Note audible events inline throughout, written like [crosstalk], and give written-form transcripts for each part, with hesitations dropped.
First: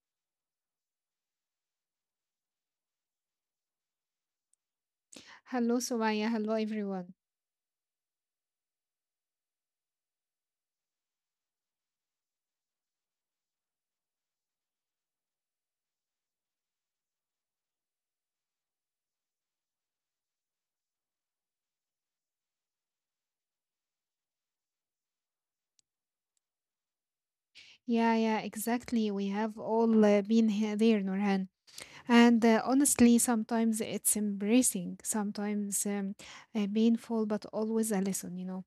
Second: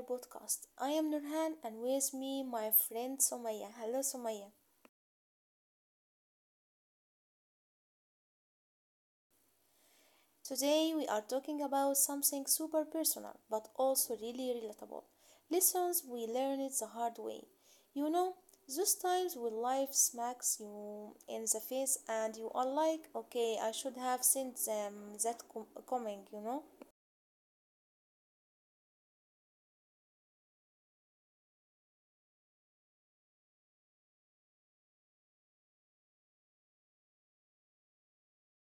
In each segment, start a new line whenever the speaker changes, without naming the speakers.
podcast. I am Nurhan and with me my friend Somaya. Hello Somaya.
Hello, Sumaya. Hello, everyone.
Today we are talking about something super personal but also really relatable. Lessons we learned the hard way. You know, those times when life smacks you in the face and you are like, okay, I should have seen them coming, you know.
Yeah, yeah, exactly. We have all been here, there, Nurhan. And honestly, sometimes it's embracing, sometimes painful, but always a lesson.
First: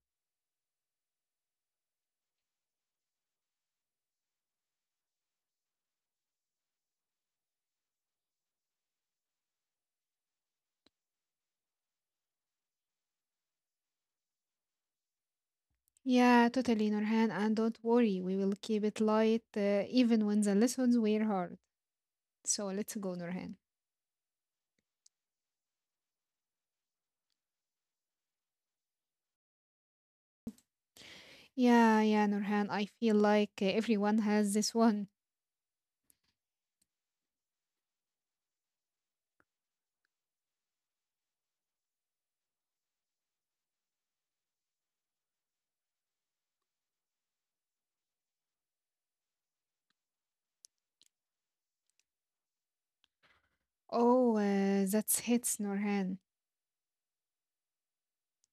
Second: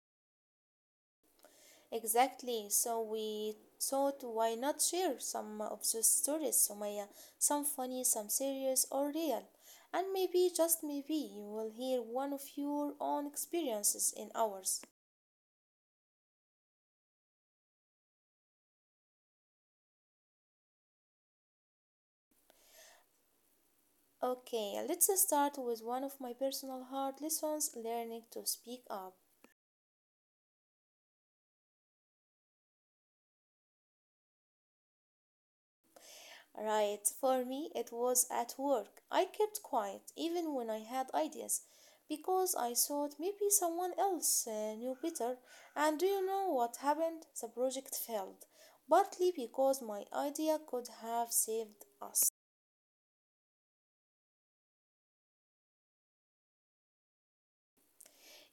Exactly. So we thought, why not share some of those stories, Sumaya? Some funny, some serious or real. And maybe, just maybe, you will hear one of your own experiences in ours.
Yeah, totally, Nurhan. And don't worry, we will keep it light, even when the lessons were hard. So let's go, Nurhan.
Okay, let's start with one of my personal hard lessons learning to speak up.
Yeah, yeah, Nurhan. I feel like everyone has this one.
Right, for me it was at work. I kept quiet even when I had ideas because I thought maybe someone else knew better. And do you know what happened? The project failed, partly because my idea could have saved us.
Oh, that's hits, Nurhan.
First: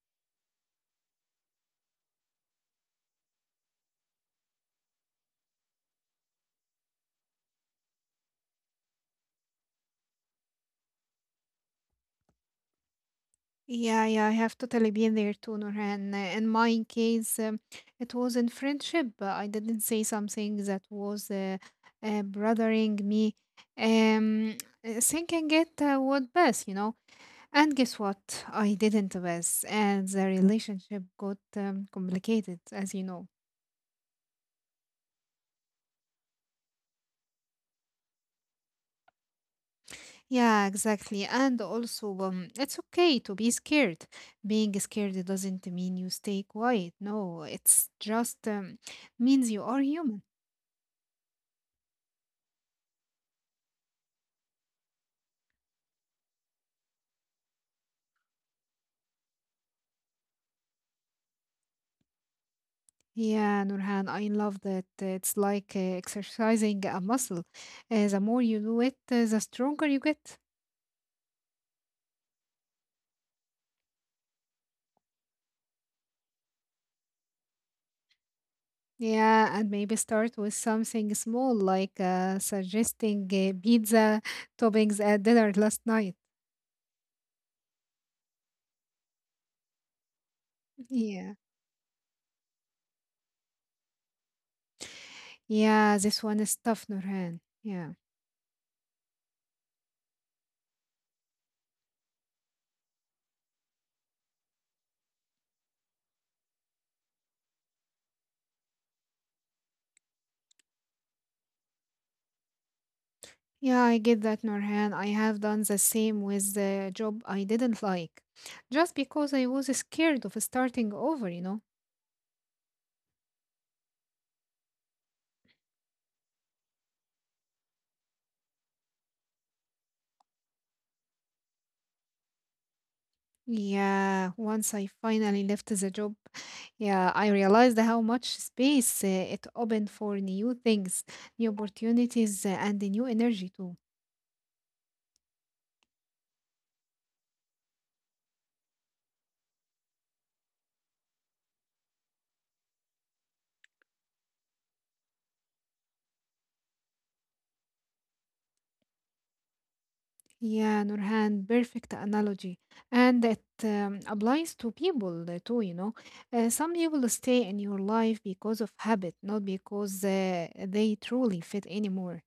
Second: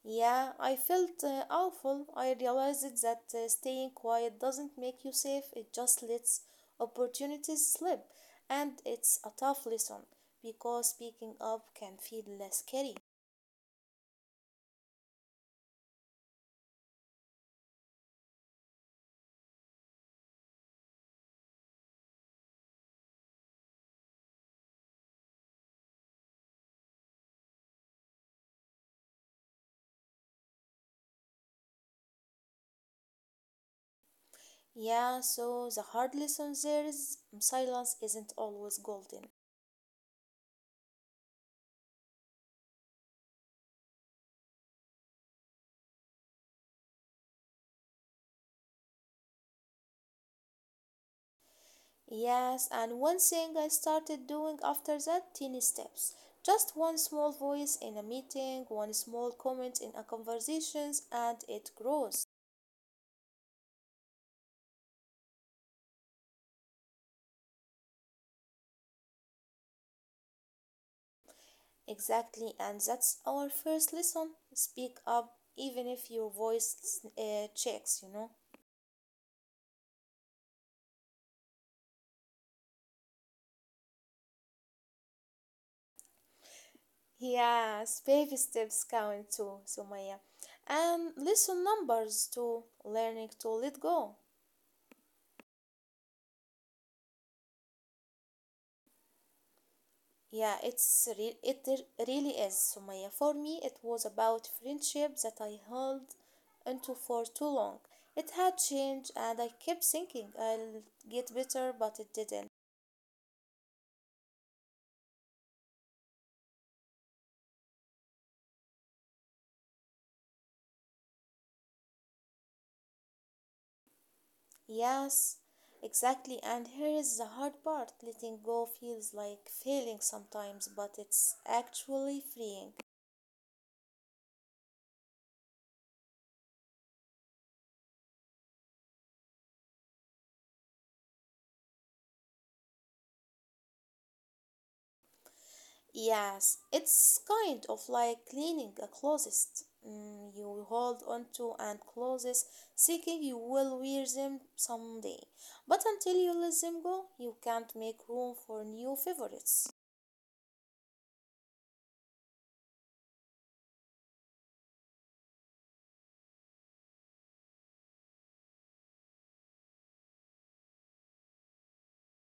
Yeah, I felt awful. I realized that staying quiet doesn't make you safe, it just lets opportunities slip. And it's a tough lesson because speaking up can feel less scary.
Yeah, yeah, I have totally been there too, Nurhan. In my case, it was in friendship. I didn't say something that was bothering me, um, thinking it would pass. And guess what? I didn't pass, and the relationship got complicated, as you know.
Yeah, so the hard lesson there is silence isn't always golden.
Yeah, exactly. And also, it's okay to be scared. Being scared doesn't mean you stay quiet. No, it's just means you are human.
Yes, and one thing I started doing after that tiny steps. Just one small voice in a meeting, one small comment in a conversations, and it grows.
Yeah, Nurhan, I love that. It's like exercising a muscle. The more you do it, the stronger you get.
Exactly, and that's our first lesson. Speak up even if your voice checks, you know.
Yeah, and maybe start with something small, like suggesting pizza toppings at dinner last night.
Yes, baby steps count too, Sumaya. And
Yeah.
lesson numbers too, learning to let go.
Yeah, this one is tough, Nurhan. Yeah.
Yeah, it's re- it r- really is, Sumaya. For me, it was about friendship that I held onto for too long. It had changed, and I kept thinking I'll get better, but it didn't.
Yeah, I get that, Nurhan. I have done the same with the job I didn't like, just because I was scared of starting over.
Yes, exactly. And here is the hard part letting go feels like failing sometimes, but it's actually freeing.
Yeah, once I finally left the job, yeah, I realized how much space it opened for new things, new opportunities, and the new energy too.
Yes, it's kind of like cleaning a closet. Mm, you hold onto and closes, thinking you will wear them someday. But until you let them go, you can't make room for new favorites.
Yeah, Nurhan, perfect analogy. And it applies to people too. Some people stay in your life because of habit, not because they truly fit anymore.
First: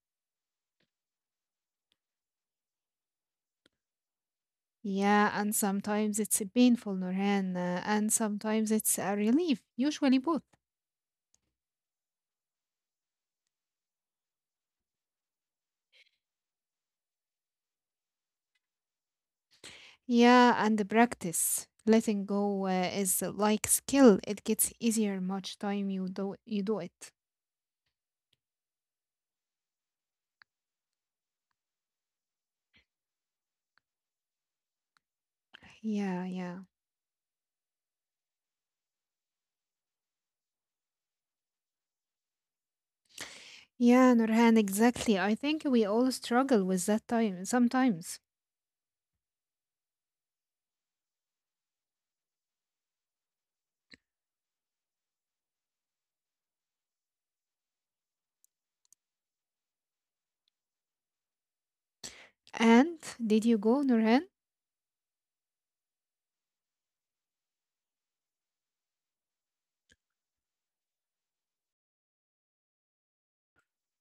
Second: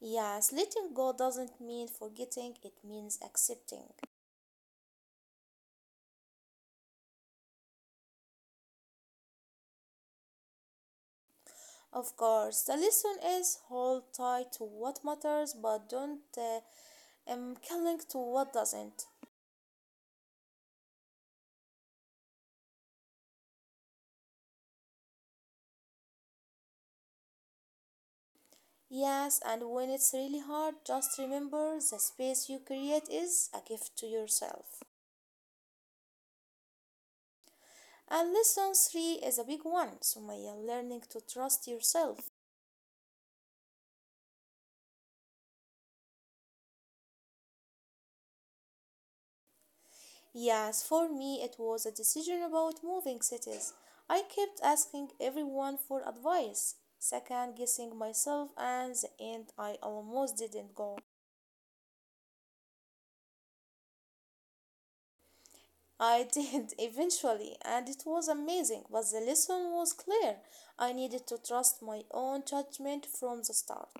Yes, letting go doesn't mean forgetting, it means accepting.
Yeah, and sometimes it's painful, Nurhan, and sometimes it's a relief, usually both.
Of course, the lesson is hold tight to what matters, but don't cling to what doesn't.
Yeah, and the practice. Letting go is like skill. It gets easier much time you do it.
Yes, and when it's really hard, just remember the space you create is a gift to yourself.
Yeah, yeah.
And lesson three is a big one, Sumaya, learning to trust yourself.
Yeah, Nurhan, exactly. I think we all struggle with that time sometimes.
Yes, for me, it was a decision about moving cities. I kept asking everyone for advice, second guessing myself, and the end, I almost didn't go.
And did you go, Nurhan?
I did [laughs] eventually, and it was amazing, but the lesson was clear. I needed to trust my own judgment from the start.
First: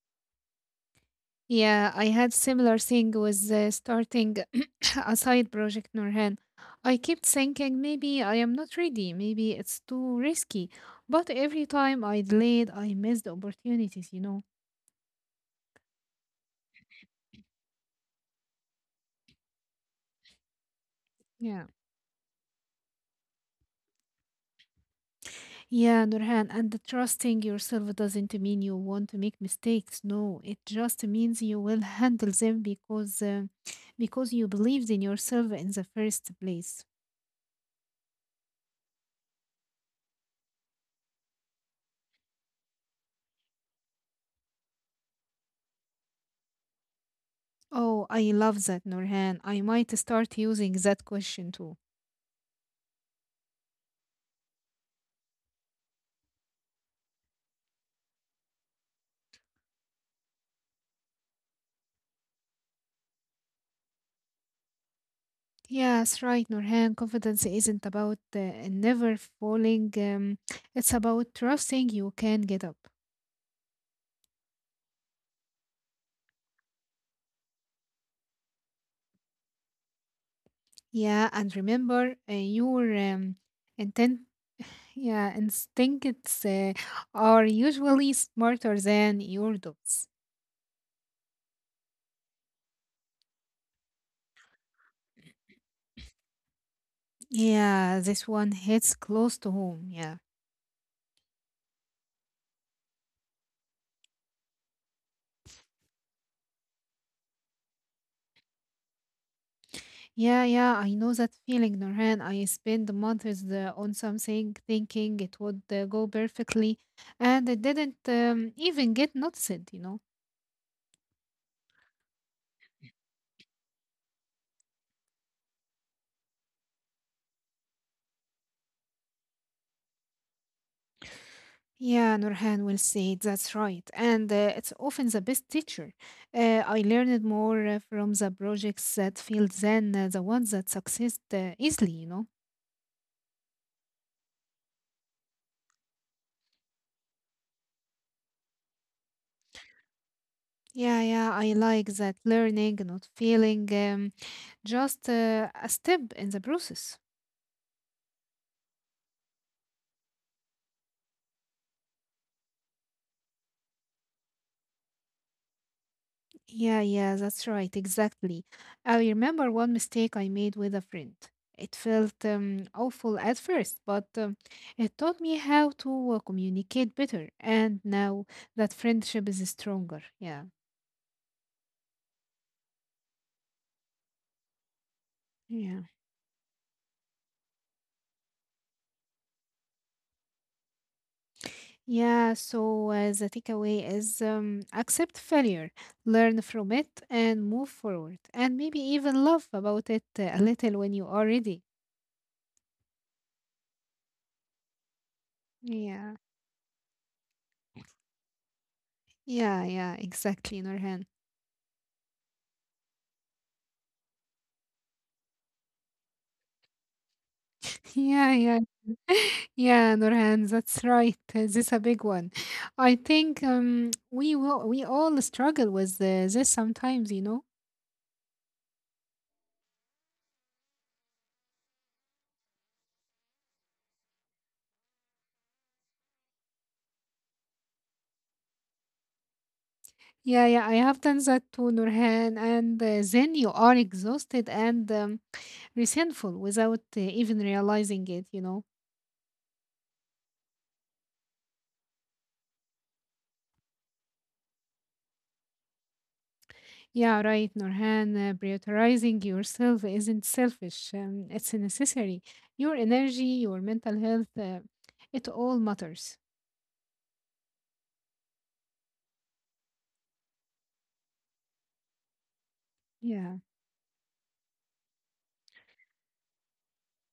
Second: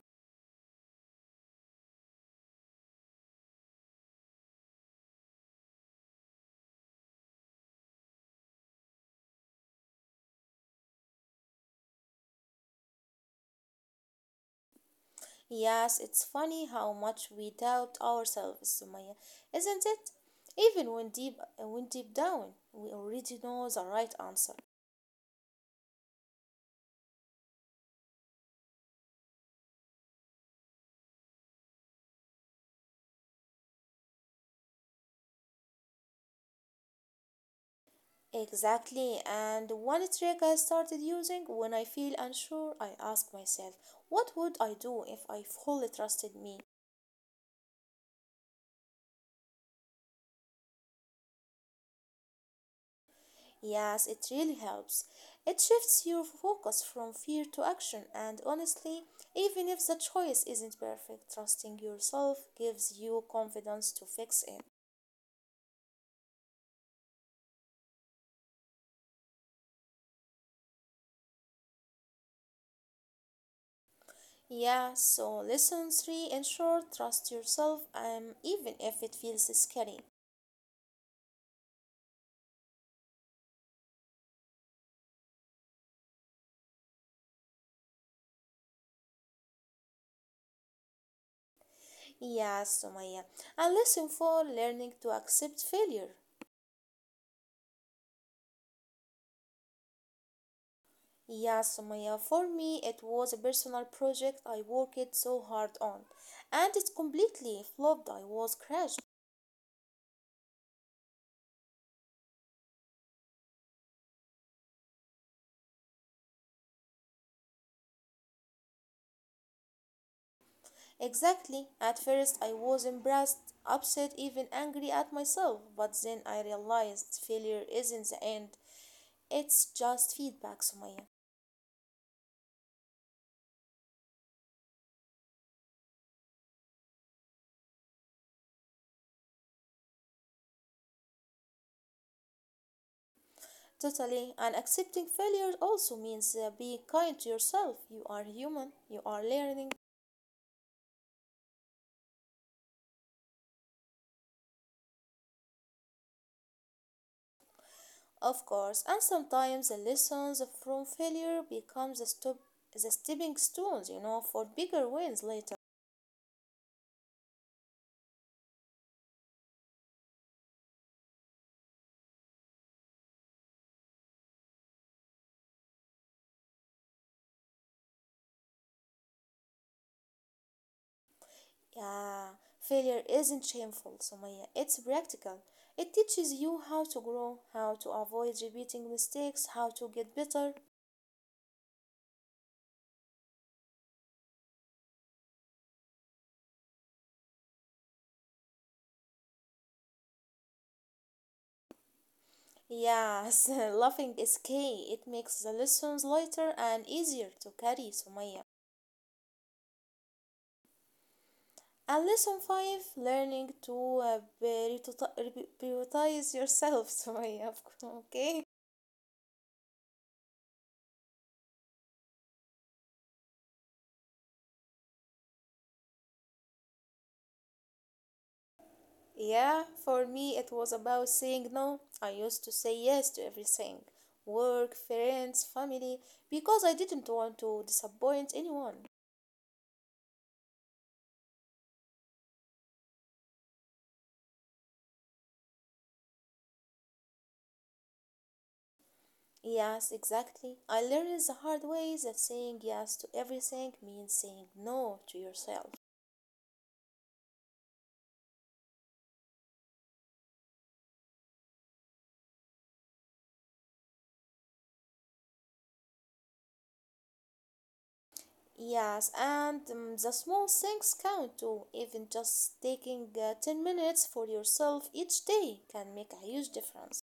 Yeah, I had similar thing with starting [coughs] a side project, Nurhan. I kept thinking maybe I am not ready, maybe it's too risky. But every time I delayed, I missed opportunities.
Yes, it's funny how much we doubt ourselves, Sumaya, isn't it? Even when
Yeah.
deep down, we already know the right answer.
Yeah, Nurhan, and trusting yourself doesn't mean you want to make mistakes. No, it just means you will handle them because you believed in yourself in the first place.
Exactly, and one trick I started using when I feel unsure, I ask myself, what would I do if I fully trusted me?
Oh, I love that, Nurhan. I might start using that question too.
Yes, it really helps. It shifts your focus from fear to action, and honestly, even if the choice isn't perfect, trusting yourself gives you confidence to fix it.
Yes, right, Nurhan. Confidence isn't about never falling. It's about trusting you can get up.
Yeah, so lesson three in short, trust yourself even if it feels scary.
Yeah, and remember your intent. [sighs] Yeah, instincts are usually smarter than your doubts.
Yeah, Sumaya. And lesson four, learning to accept failure.
Yeah, this one hits close to home. Yeah,
Yeah, Sumaya. For me, it was a personal project I worked so hard on. And it completely flopped. I was crushed.
yeah, yeah. I know that feeling, Norhan. I spent months on something thinking it would go perfectly, and it didn't even get noticed.
Exactly. At first, I was embarrassed, upset, even angry at myself. But then I realized failure isn't the end. It's just feedback, Sumaya.
Yeah, Nurhan will say that's right. And it's often the best teacher. I learned more from the projects that failed than the ones that succeed easily.
Totally. And accepting failure also means being kind to yourself. You are human, you are learning,
Yeah, yeah, I like that learning, not failing, just a step in the process.
of course. And sometimes the lessons from failure become the stepping stones, you know, for bigger wins later.
Yeah, yeah, that's right, exactly. I remember one mistake I made with a friend. It felt awful at first, but it taught me how to communicate better. And now that friendship is stronger. Yeah,
Yeah, failure isn't shameful, Sumaya. It's practical.
yeah.
It teaches you how to grow, how to avoid repeating mistakes, how to get better.
Yeah, so the takeaway is accept failure, learn from it, and move forward. And maybe even laugh about it a little when you are ready.
Yes, [laughs] laughing is key. It makes the lessons
Yeah,
lighter and easier to carry, Sumaya.
yeah, yeah, exactly, Norhan.
And lesson five, learning to prioritize yourself. [laughs] Sorry, of course,
Yeah,
okay.
yeah. [laughs] Yeah, Nurhan, that's right. This is a big one. I think we all struggle with this sometimes.
Yeah, for me it was about saying no. I used to say yes to everything work, friends, family, because I didn't want to disappoint anyone.
Yeah, yeah, I have done that too, Nurhan. And then you are exhausted and resentful without even realizing it.
Yes, exactly. I learned the hard way that saying yes to everything means saying no to yourself.
Yeah, right, Nurhan. Prioritizing yourself isn't selfish. It's necessary. Your energy, your mental health, it all matters.
Yes, and the small things count too. Even just taking
Yeah.
10 minutes for yourself each day can make a huge difference.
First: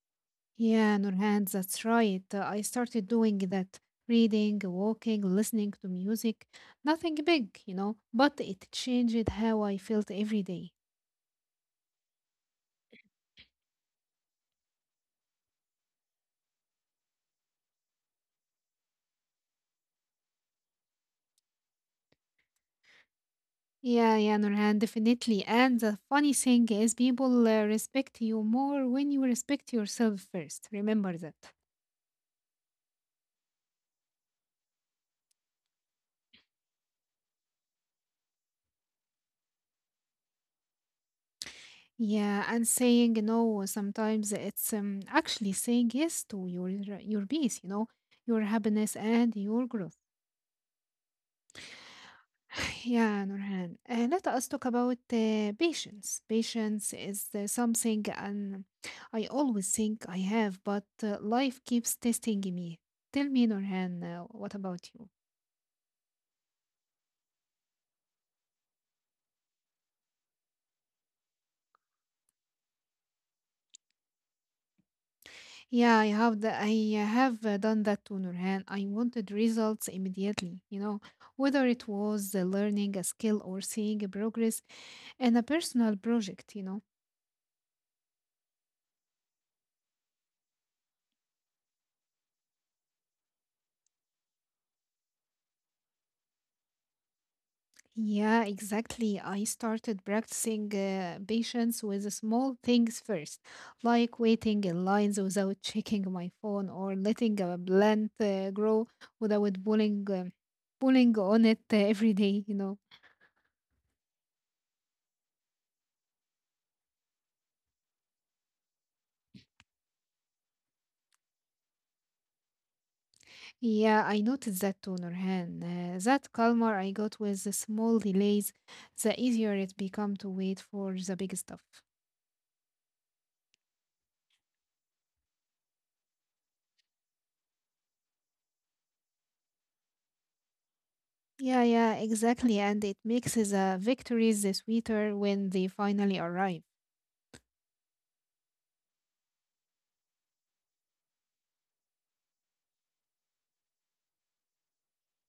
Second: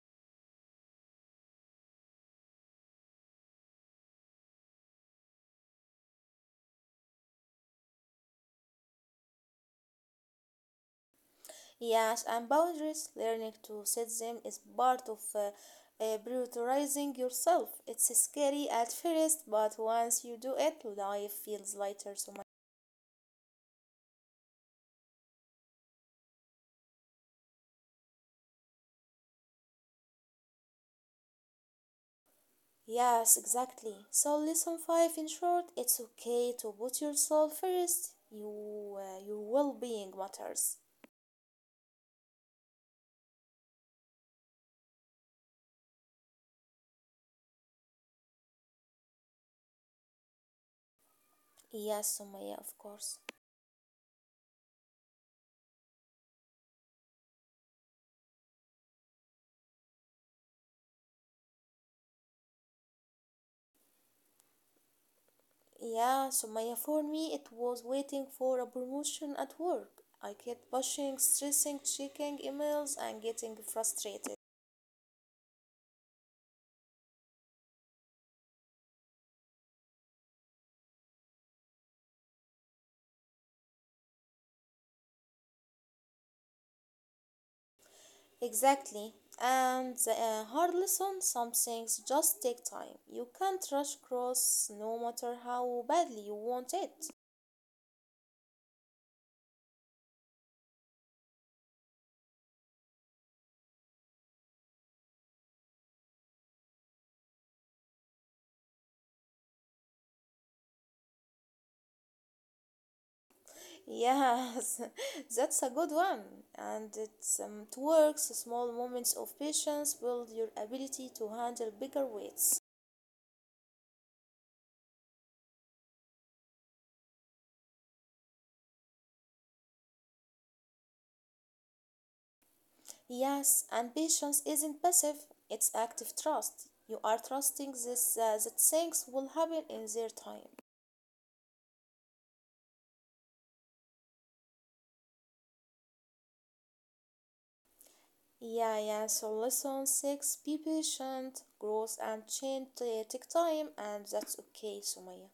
Yeah, Nurhan, that's right. I started doing that reading, walking, listening to music. Nothing big, but it changed how I felt every day.
Yes, and boundaries, learning to set them is part of prioritizing yourself. It's scary at first, but once you do it, life feels lighter so much.
Yeah, yeah, Nurhan, definitely. And the funny thing is, people respect you more when you respect yourself first. Remember that.
Yes, exactly. So lesson five in short, it's okay to put yourself first. Your well-being matters.
Yeah, and saying no sometimes it's actually saying yes to your peace, your happiness and your growth.
Yes, Sumaya, of course.
Yeah, Nurhan. Let us talk about patience. Patience is something and I always think I have, but life keeps testing me. Tell me, Nurhan, what about you?
Yeah, Sumaya, for me, it was waiting for a promotion at work. I kept pushing, stressing, checking emails, and getting frustrated.
Yeah, I have done that to Nurhan. I wanted results immediately, whether it was learning a skill or seeing a progress in a personal project.
Exactly. And the hard lesson some things just take time. You can't rush cross no matter how badly you want it.
Yeah, exactly. I started practicing patience with the small things first, like waiting in lines without [laughs] checking my phone or letting a plant grow without pulling on it every day.
Yes, [laughs] that's a good one. And it works. Small moments of patience build your ability to handle bigger weights.
Yeah, I noticed that too, Nurhan. That calmer I got with the small delays, the easier it become to wait for the big stuff.
Yes, and patience isn't passive, it's active trust. You are trusting this that things will happen in their time.
Yeah, yeah, exactly. And it makes the victories the sweeter when they finally arrive.
Yeah, yeah. So lesson six: be patient. Growth and change take time, and that's okay, Sumaya.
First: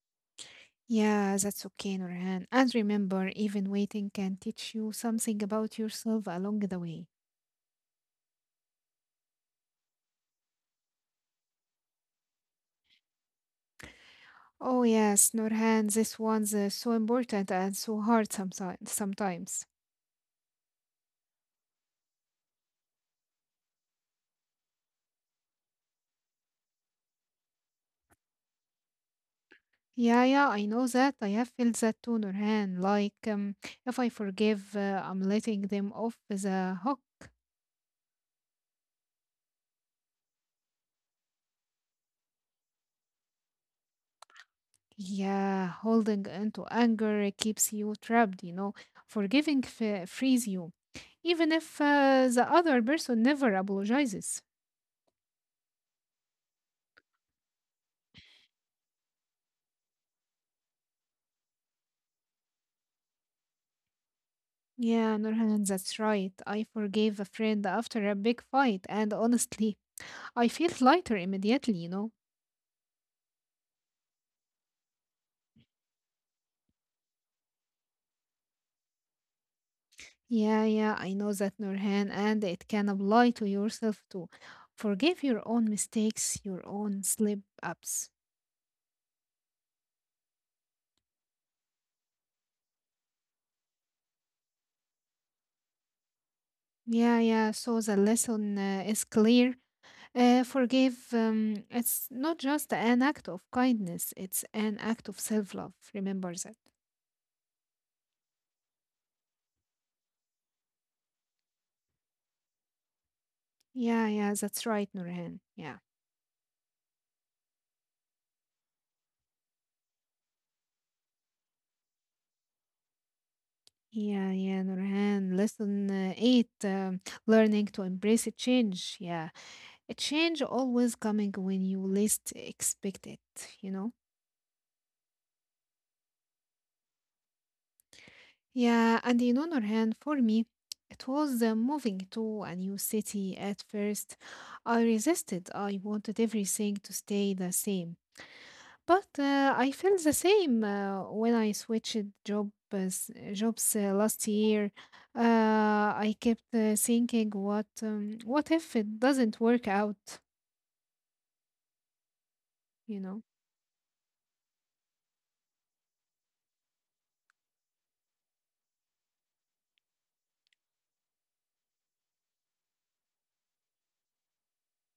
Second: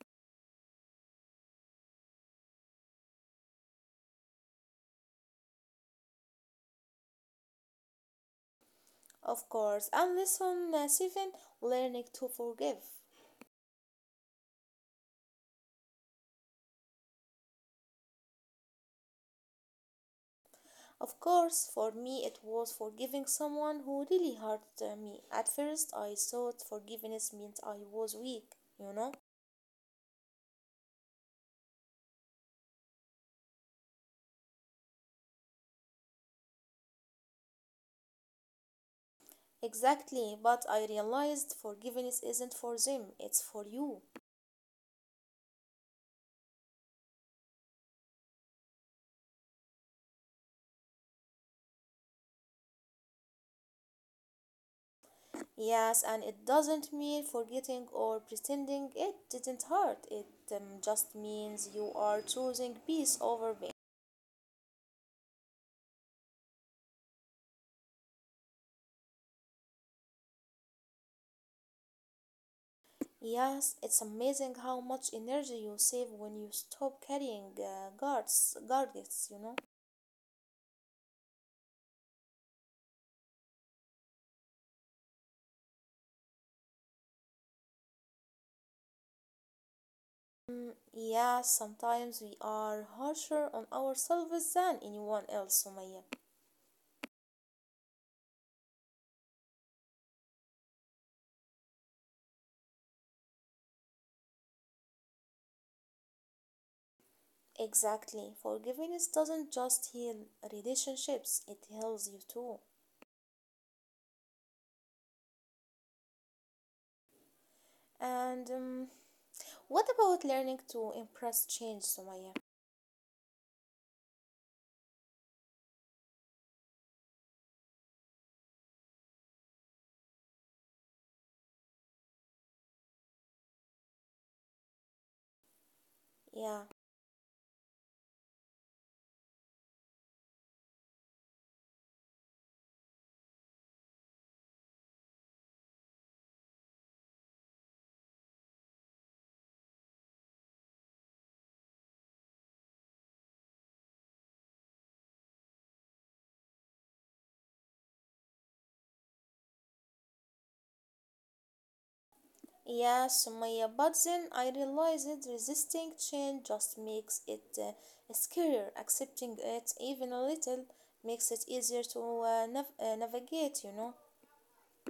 Yeah, that's okay, Nurhan. And remember, even waiting can teach you something about yourself along the way.
Of course. And lesson seven: learning to forgive.
Oh yes, Nurhan, this one's so important and so hard sometimes. Sometimes.
Of course, for me it was forgiving someone who really hurt me. At first, I thought forgiveness meant I was weak, you know.
Yeah, yeah, I know that. I have felt that too, Nurhan. Like, if I forgive, I'm letting them off the hook.
Exactly, but I realized forgiveness isn't for them, it's for you.
Yeah, holding into anger keeps you trapped. Forgiving frees you, even if the other person never apologizes.
Yes, and it doesn't mean forgetting or pretending it didn't hurt. It just means you are choosing peace over pain.
Yeah, Nurhan, that's right. I forgave a friend after a big fight, and honestly, [laughs] I feel lighter immediately, you know?
Yes, it's amazing how much energy you save when you stop carrying guards, you know?
Yeah, yeah, I know that, Nurhan, and it can apply to yourself too. Forgive your own mistakes, your own slip ups.
Mm, yes, sometimes we are harsher on ourselves than anyone else, Sumaya.
Yeah, yeah, so the lesson is clear. Forgive, it's not just an act of kindness, it's an act of self love. Remember that.
Exactly. Forgiveness doesn't just heal relationships, it heals you too.
Yeah, yeah, that's right, Nurhan. Yeah.
And what about learning to impress change, Sumaya?
Yeah, yeah, Nurhan. Lesson eight, learning to embrace a change. Yeah, a change always coming when you least expect it, you know?
Yeah.
Yeah, and Nurhan, for me, it was moving to a new city at first. I resisted. I wanted everything to stay the same. But I felt the same when I switched jobs last year. Uh, I kept thinking, what if it doesn't work out? You
Yeah,
know?
Sumaya. But then I realized that resisting change just makes it scarier. Accepting it, even a little, makes it easier to navigate, you know.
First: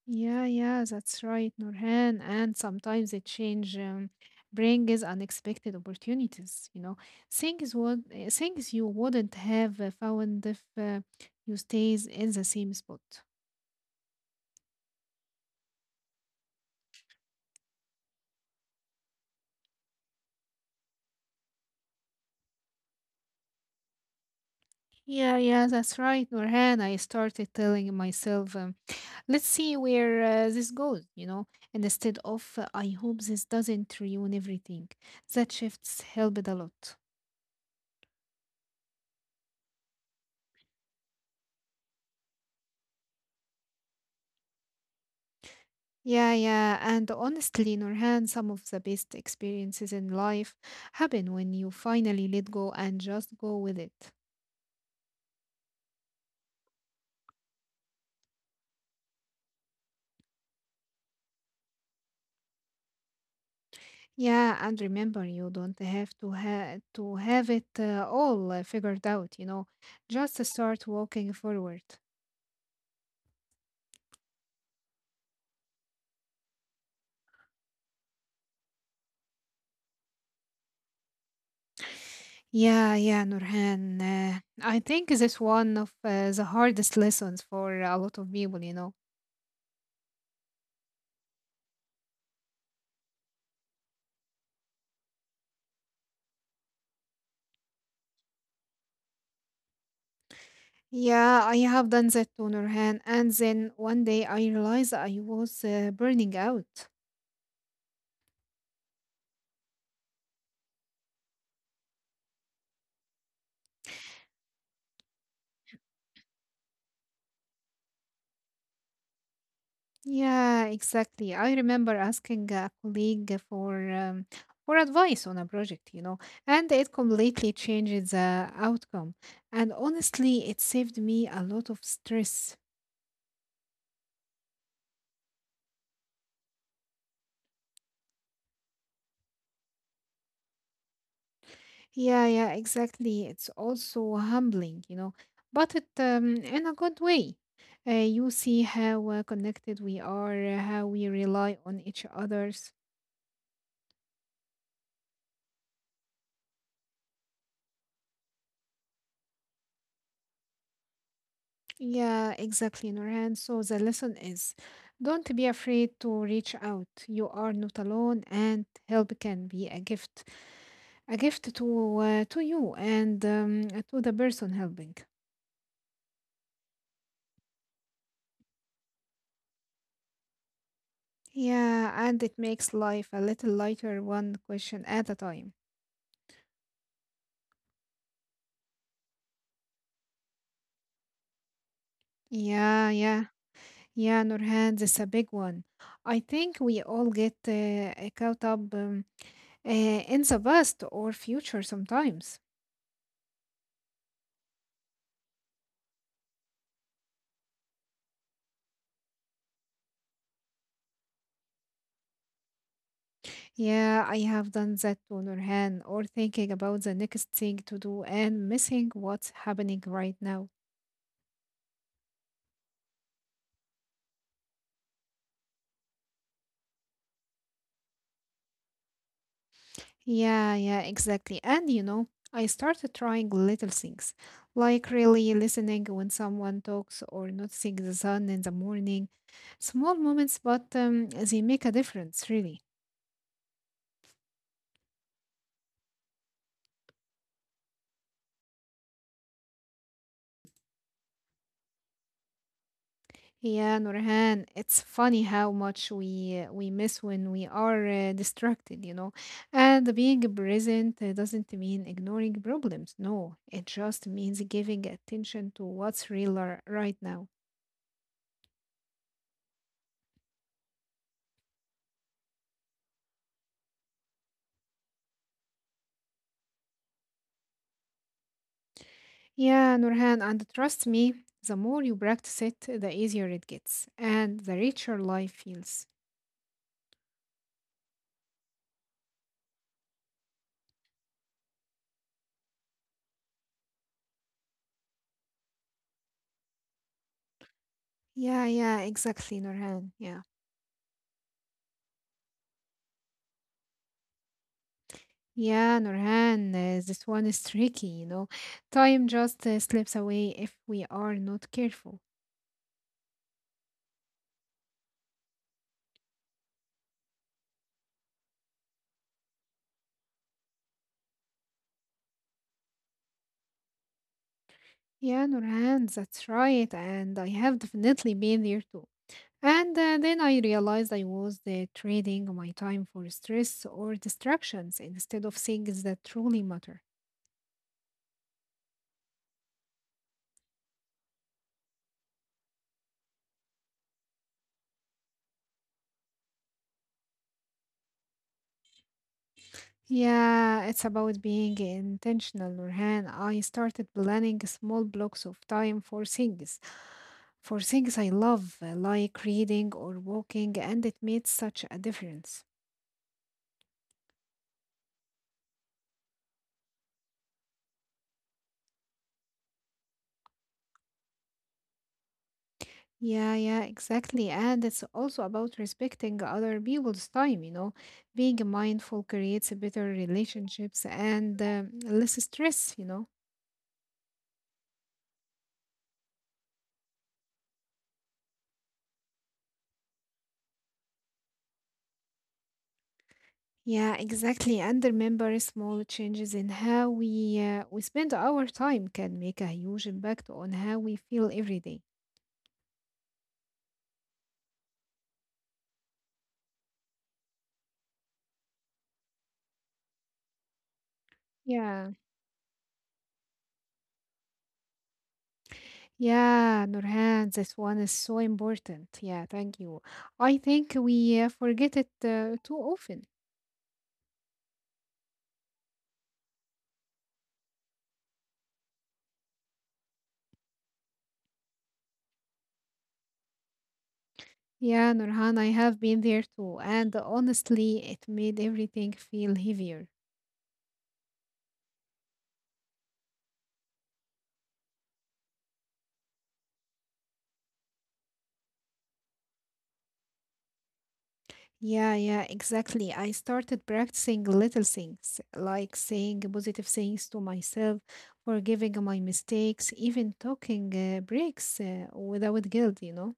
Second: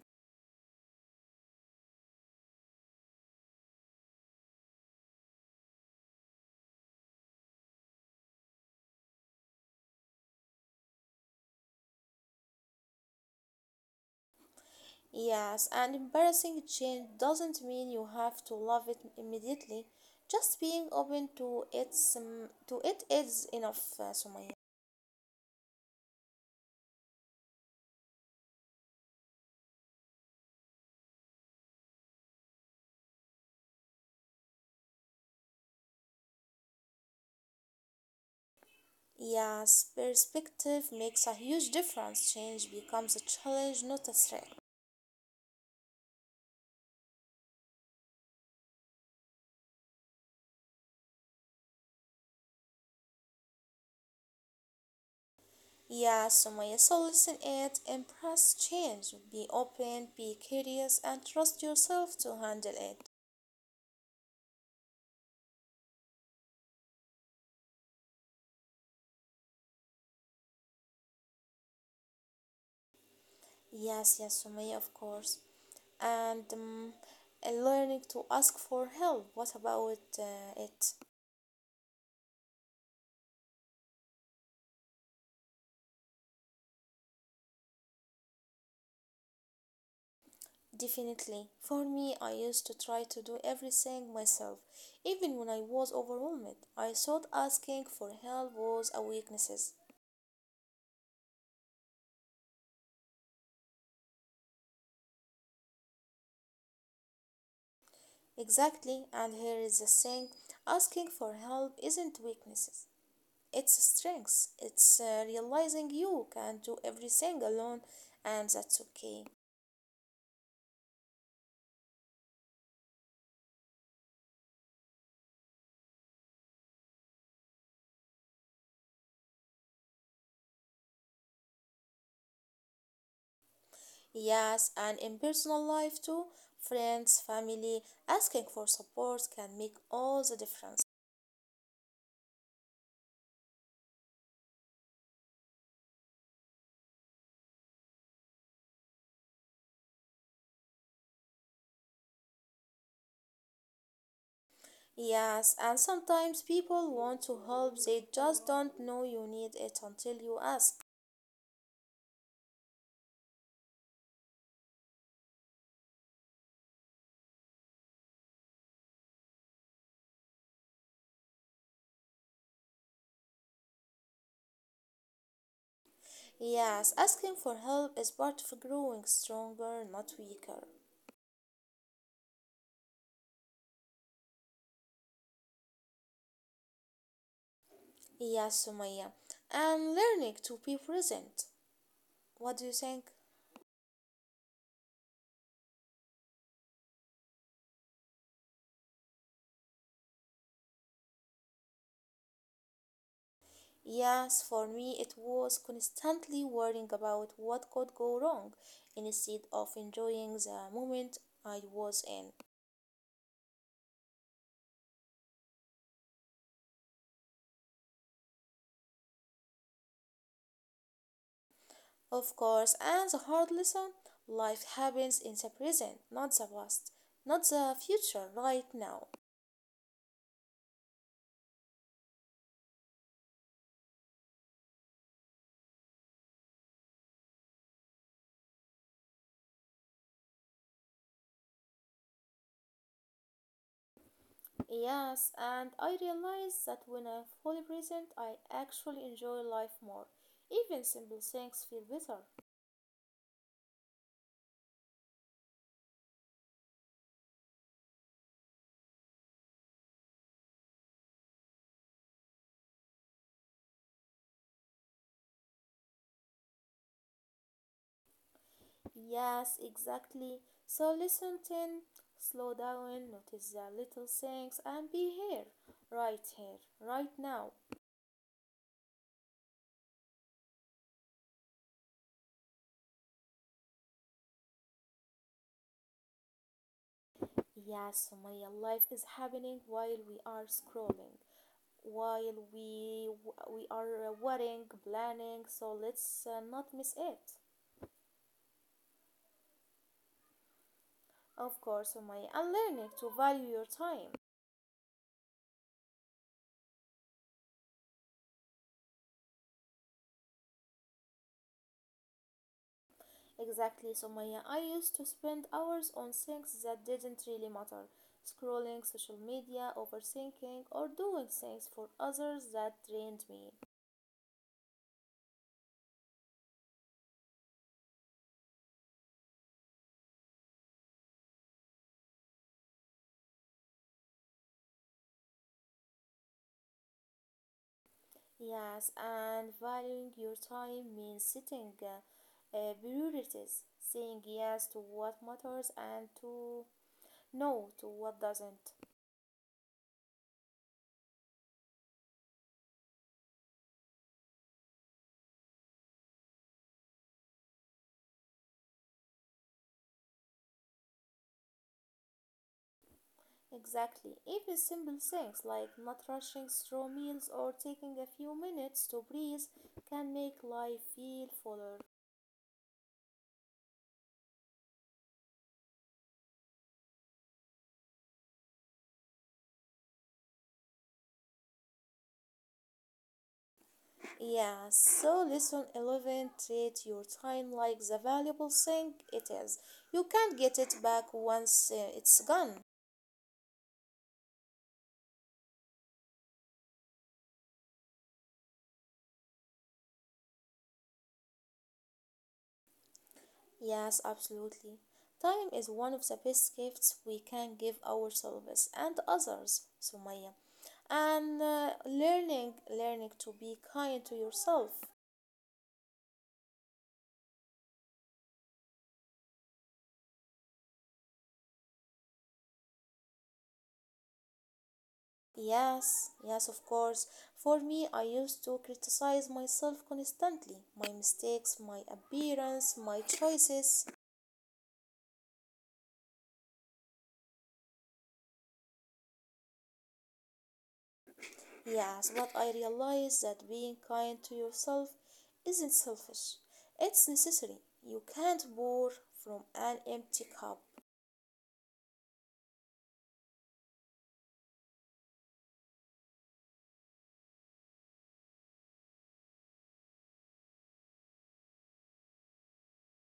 Yeah, yeah, that's right, Nurhan. And sometimes the change brings unexpected opportunities. Things you wouldn't have found if you stays in the same spot.
Yes, and embarrassing change doesn't mean you have to love it immediately. Just being open to its to it is enough, Sumaya.
Yeah, yeah, that's right, Nurhan. I started telling myself, let's see where this goes. And instead of, I hope this doesn't ruin everything. That shifts helped a lot.
Yes, perspective makes a huge difference. Change becomes a challenge, not a threat.
Yeah, yeah. And honestly, Nurhan, some of the best experiences in life happen when you finally let go and just go with it.
Yes, Sumaya. So listen it, embrace change, be open, be curious, and trust yourself to handle it.
Yeah, and remember, you don't have to to have it all figured out. Just start walking forward.
Yes, yes, Sumaya, of course. And um, and learning to ask for help. What about it?
Yeah, yeah, Nurhan. I think this one of the hardest lessons for a lot of people.
Definitely. For me, I used to try to do everything myself, even when I was overwhelmed. I thought asking for help was a weakness.
Yeah, I have done that to Nurhan, and then one day I realized I was burning out.
Exactly, and here is the thing asking for help isn't weakness, it's strength. It's realizing you can do everything alone, and that's okay.
Yeah, exactly. I remember asking a colleague for advice on a project, and it completely changed the outcome. And honestly, it saved me a lot of stress.
Yes, and in personal life too, friends, family, asking for support can make all the difference.
Yeah, yeah, exactly. It's also humbling, but it in a good way. You see how connected we are, how we rely on each other's.
Yes, and sometimes people want to help, they just don't know you need it until you ask.
Yeah, exactly, Nurhan. So the lesson is, don't be afraid to reach out. You are not alone, and help can be a gift to you and to the person helping.
Yes, asking for help is part of growing stronger, not weaker.
Yeah, and it makes life a little lighter, one question at a time.
Yes, Sumaya, and learning to be present. What do you
Yeah,
think?
yeah. Yeah, Nurhan, this a big one. I think we all get caught up in the past or future sometimes.
Yes, for me it was constantly worrying about what could go wrong instead of enjoying the moment I was in.
Yeah, I have done that to Nurhan, or thinking about the next thing to do and missing what's happening right now.
Of course, and the hard lesson life happens in the present, not the past, not the future, right now.
Yeah, yeah, exactly. And I started trying little things, like really listening when someone talks or noticing the sun in the morning. Small moments, but they make a difference, really.
Yes, and I realize that when I'm fully present, I actually enjoy life more. Even simple things feel better.
Yeah, Nurhan, it's funny how much we miss when we are distracted. And being present doesn't mean ignoring problems. No, it just means giving attention to what's real right now.
Yes, exactly. So listen in, slow down, notice the little things, and be here, right now.
Yeah, Nurhan, and trust me, the more you practice it, the easier it gets, and the richer life feels.
Yes, Sumaya, life is happening while we are scrolling. While we are worrying, planning. So let's not miss it.
Yeah, yeah, exactly, Nurhan. Yeah.
Of course, Sumaya, and learning to value your time.
Yeah, Nurhan, this one is [laughs] tricky. Time just slips away if we are not careful.
Exactly, Sumaya. I used to spend hours on things that didn't really matter, scrolling social media, overthinking, or doing things for others that drained me.
Yeah, Nurhan, that's right. And I have definitely been there too. And then I realized I was trading my time for stress or distractions instead of things that truly matter.
Yes, and valuing your time means setting priorities, saying yes to what matters and to no to what doesn't.
Yeah, it's about being intentional, Nurhan. I started planning small blocks of time for things I love, like reading or walking, and it made such a difference.
Exactly. Even simple things like not rushing through meals or taking a few minutes to breathe can make life feel fuller.
Yeah, yeah, exactly. And it's also about respecting other people's time. Being mindful creates better relationships and less stress.
Yeah, so lesson 11 treat your time like the valuable thing it is. You can't get it back once it's gone.
Yeah, exactly. And remember, small changes in how we spend our time can make a huge impact on how we feel every day.
Yes, absolutely. Time is one of the best gifts we can give ourselves and others, Sumaya. And
Yeah,
learning to be kind to yourself.
yeah, Nurhan, this one is so important. Yeah, thank you. I think we forget it too often.
Yes, yes, of course. For me, I used to criticize myself constantly my mistakes, my appearance, my choices.
Yeah, Nurhan, I have been there too, and honestly, it made everything feel heavier.
Yes, but I realized that being kind to yourself isn't selfish, it's necessary. You can't pour from an empty cup.
Yeah, yeah, exactly. I started practicing little things like saying positive things to myself, forgiving my mistakes, even talking breaks without guilt, you know?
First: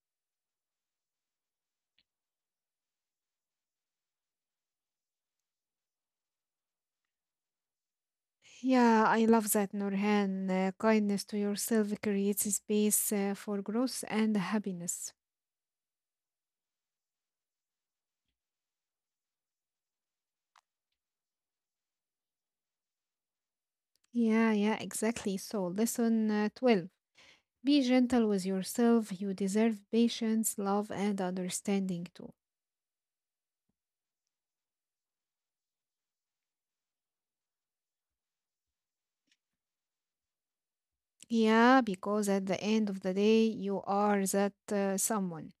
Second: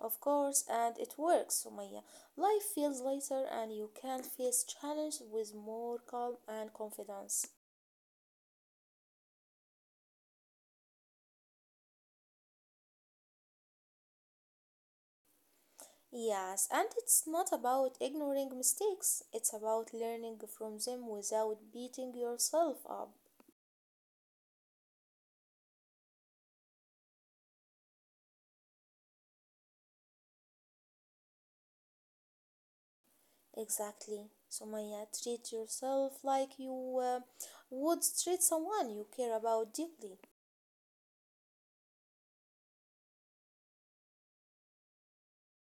Of course, and it works, Sumaya. Life feels lighter, and you can face challenges with more calm and confidence.
Yeah, I love that, Nurhan. Kindness to yourself creates space for growth and happiness.
Yes, and it's not about ignoring mistakes, it's about learning from them without beating yourself up.
Yeah, yeah, exactly. So, lesson 12, be gentle with yourself. You deserve patience, love, and understanding too.
Exactly. So, Maya, treat yourself like you would treat someone you care about deeply.
Yeah, because at the end of the day, you are that someone.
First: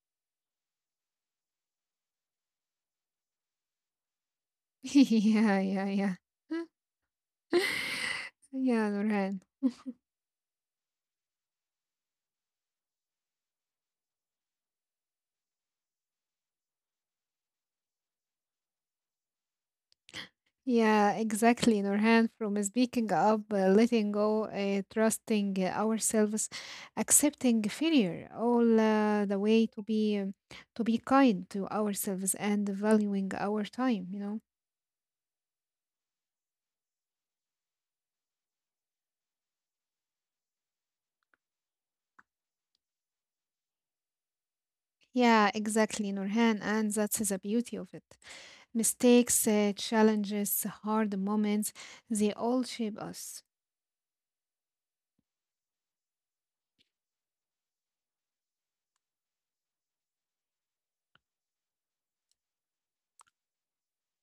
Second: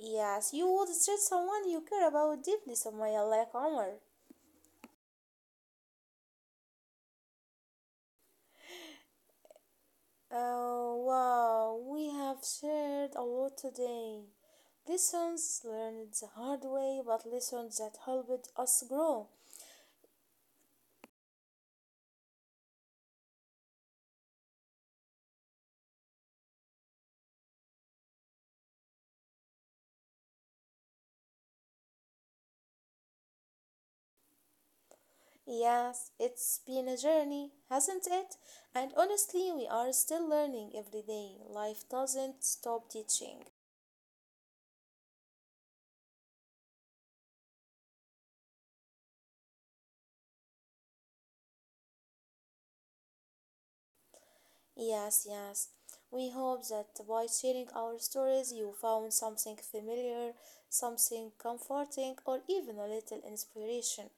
Yes, you would treat someone you care about deeply, Somaya, like Omar.
[laughs] yeah, yeah, yeah. [laughs] yeah, Nurhan.
Oh, wow, we have shared a lot today. Lessons learned the hard way, but lessons that helped us grow.
Yeah, exactly, Nurhan. From speaking up, letting go, trusting ourselves, accepting failure, all the way to be kind to ourselves and valuing our time.
Yes, it's been a journey, hasn't it? And honestly, we are still learning every day. Life doesn't stop teaching.
Yeah, exactly, Nurhan, and that's the beauty of it. Mistakes, challenges, hard moments, they all shape us.
Yes, yes. We hope that by sharing our stories, you found something familiar, something comforting, or even a little inspiration.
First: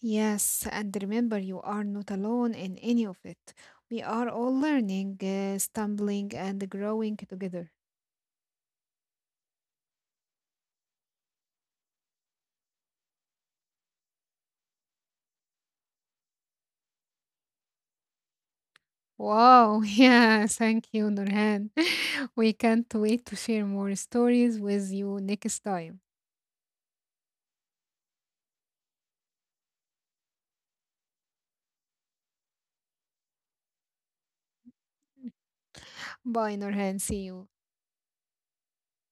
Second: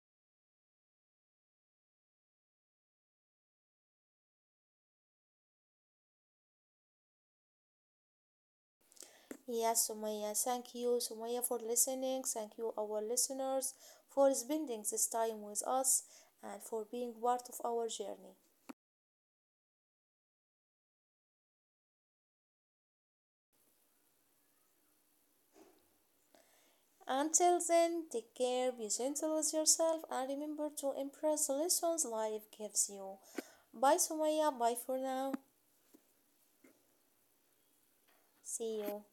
Yes, and remember you are not alone in any of it. We are all learning, stumbling, and growing together.
Yes, Sumaya, thank you, Sumaya, for listening. Thank you, our listeners, for spending this time with us and for being part of our journey.
Wow, [laughs] yeah, thank you, Nurhan. [laughs] We can't wait to share more stories with you next time.
Until then, take care, be gentle with yourself, and remember to embrace the lessons life gives you. Bye, Sumaya. Bye for now.
Bye, Nurhan. See you.
See you.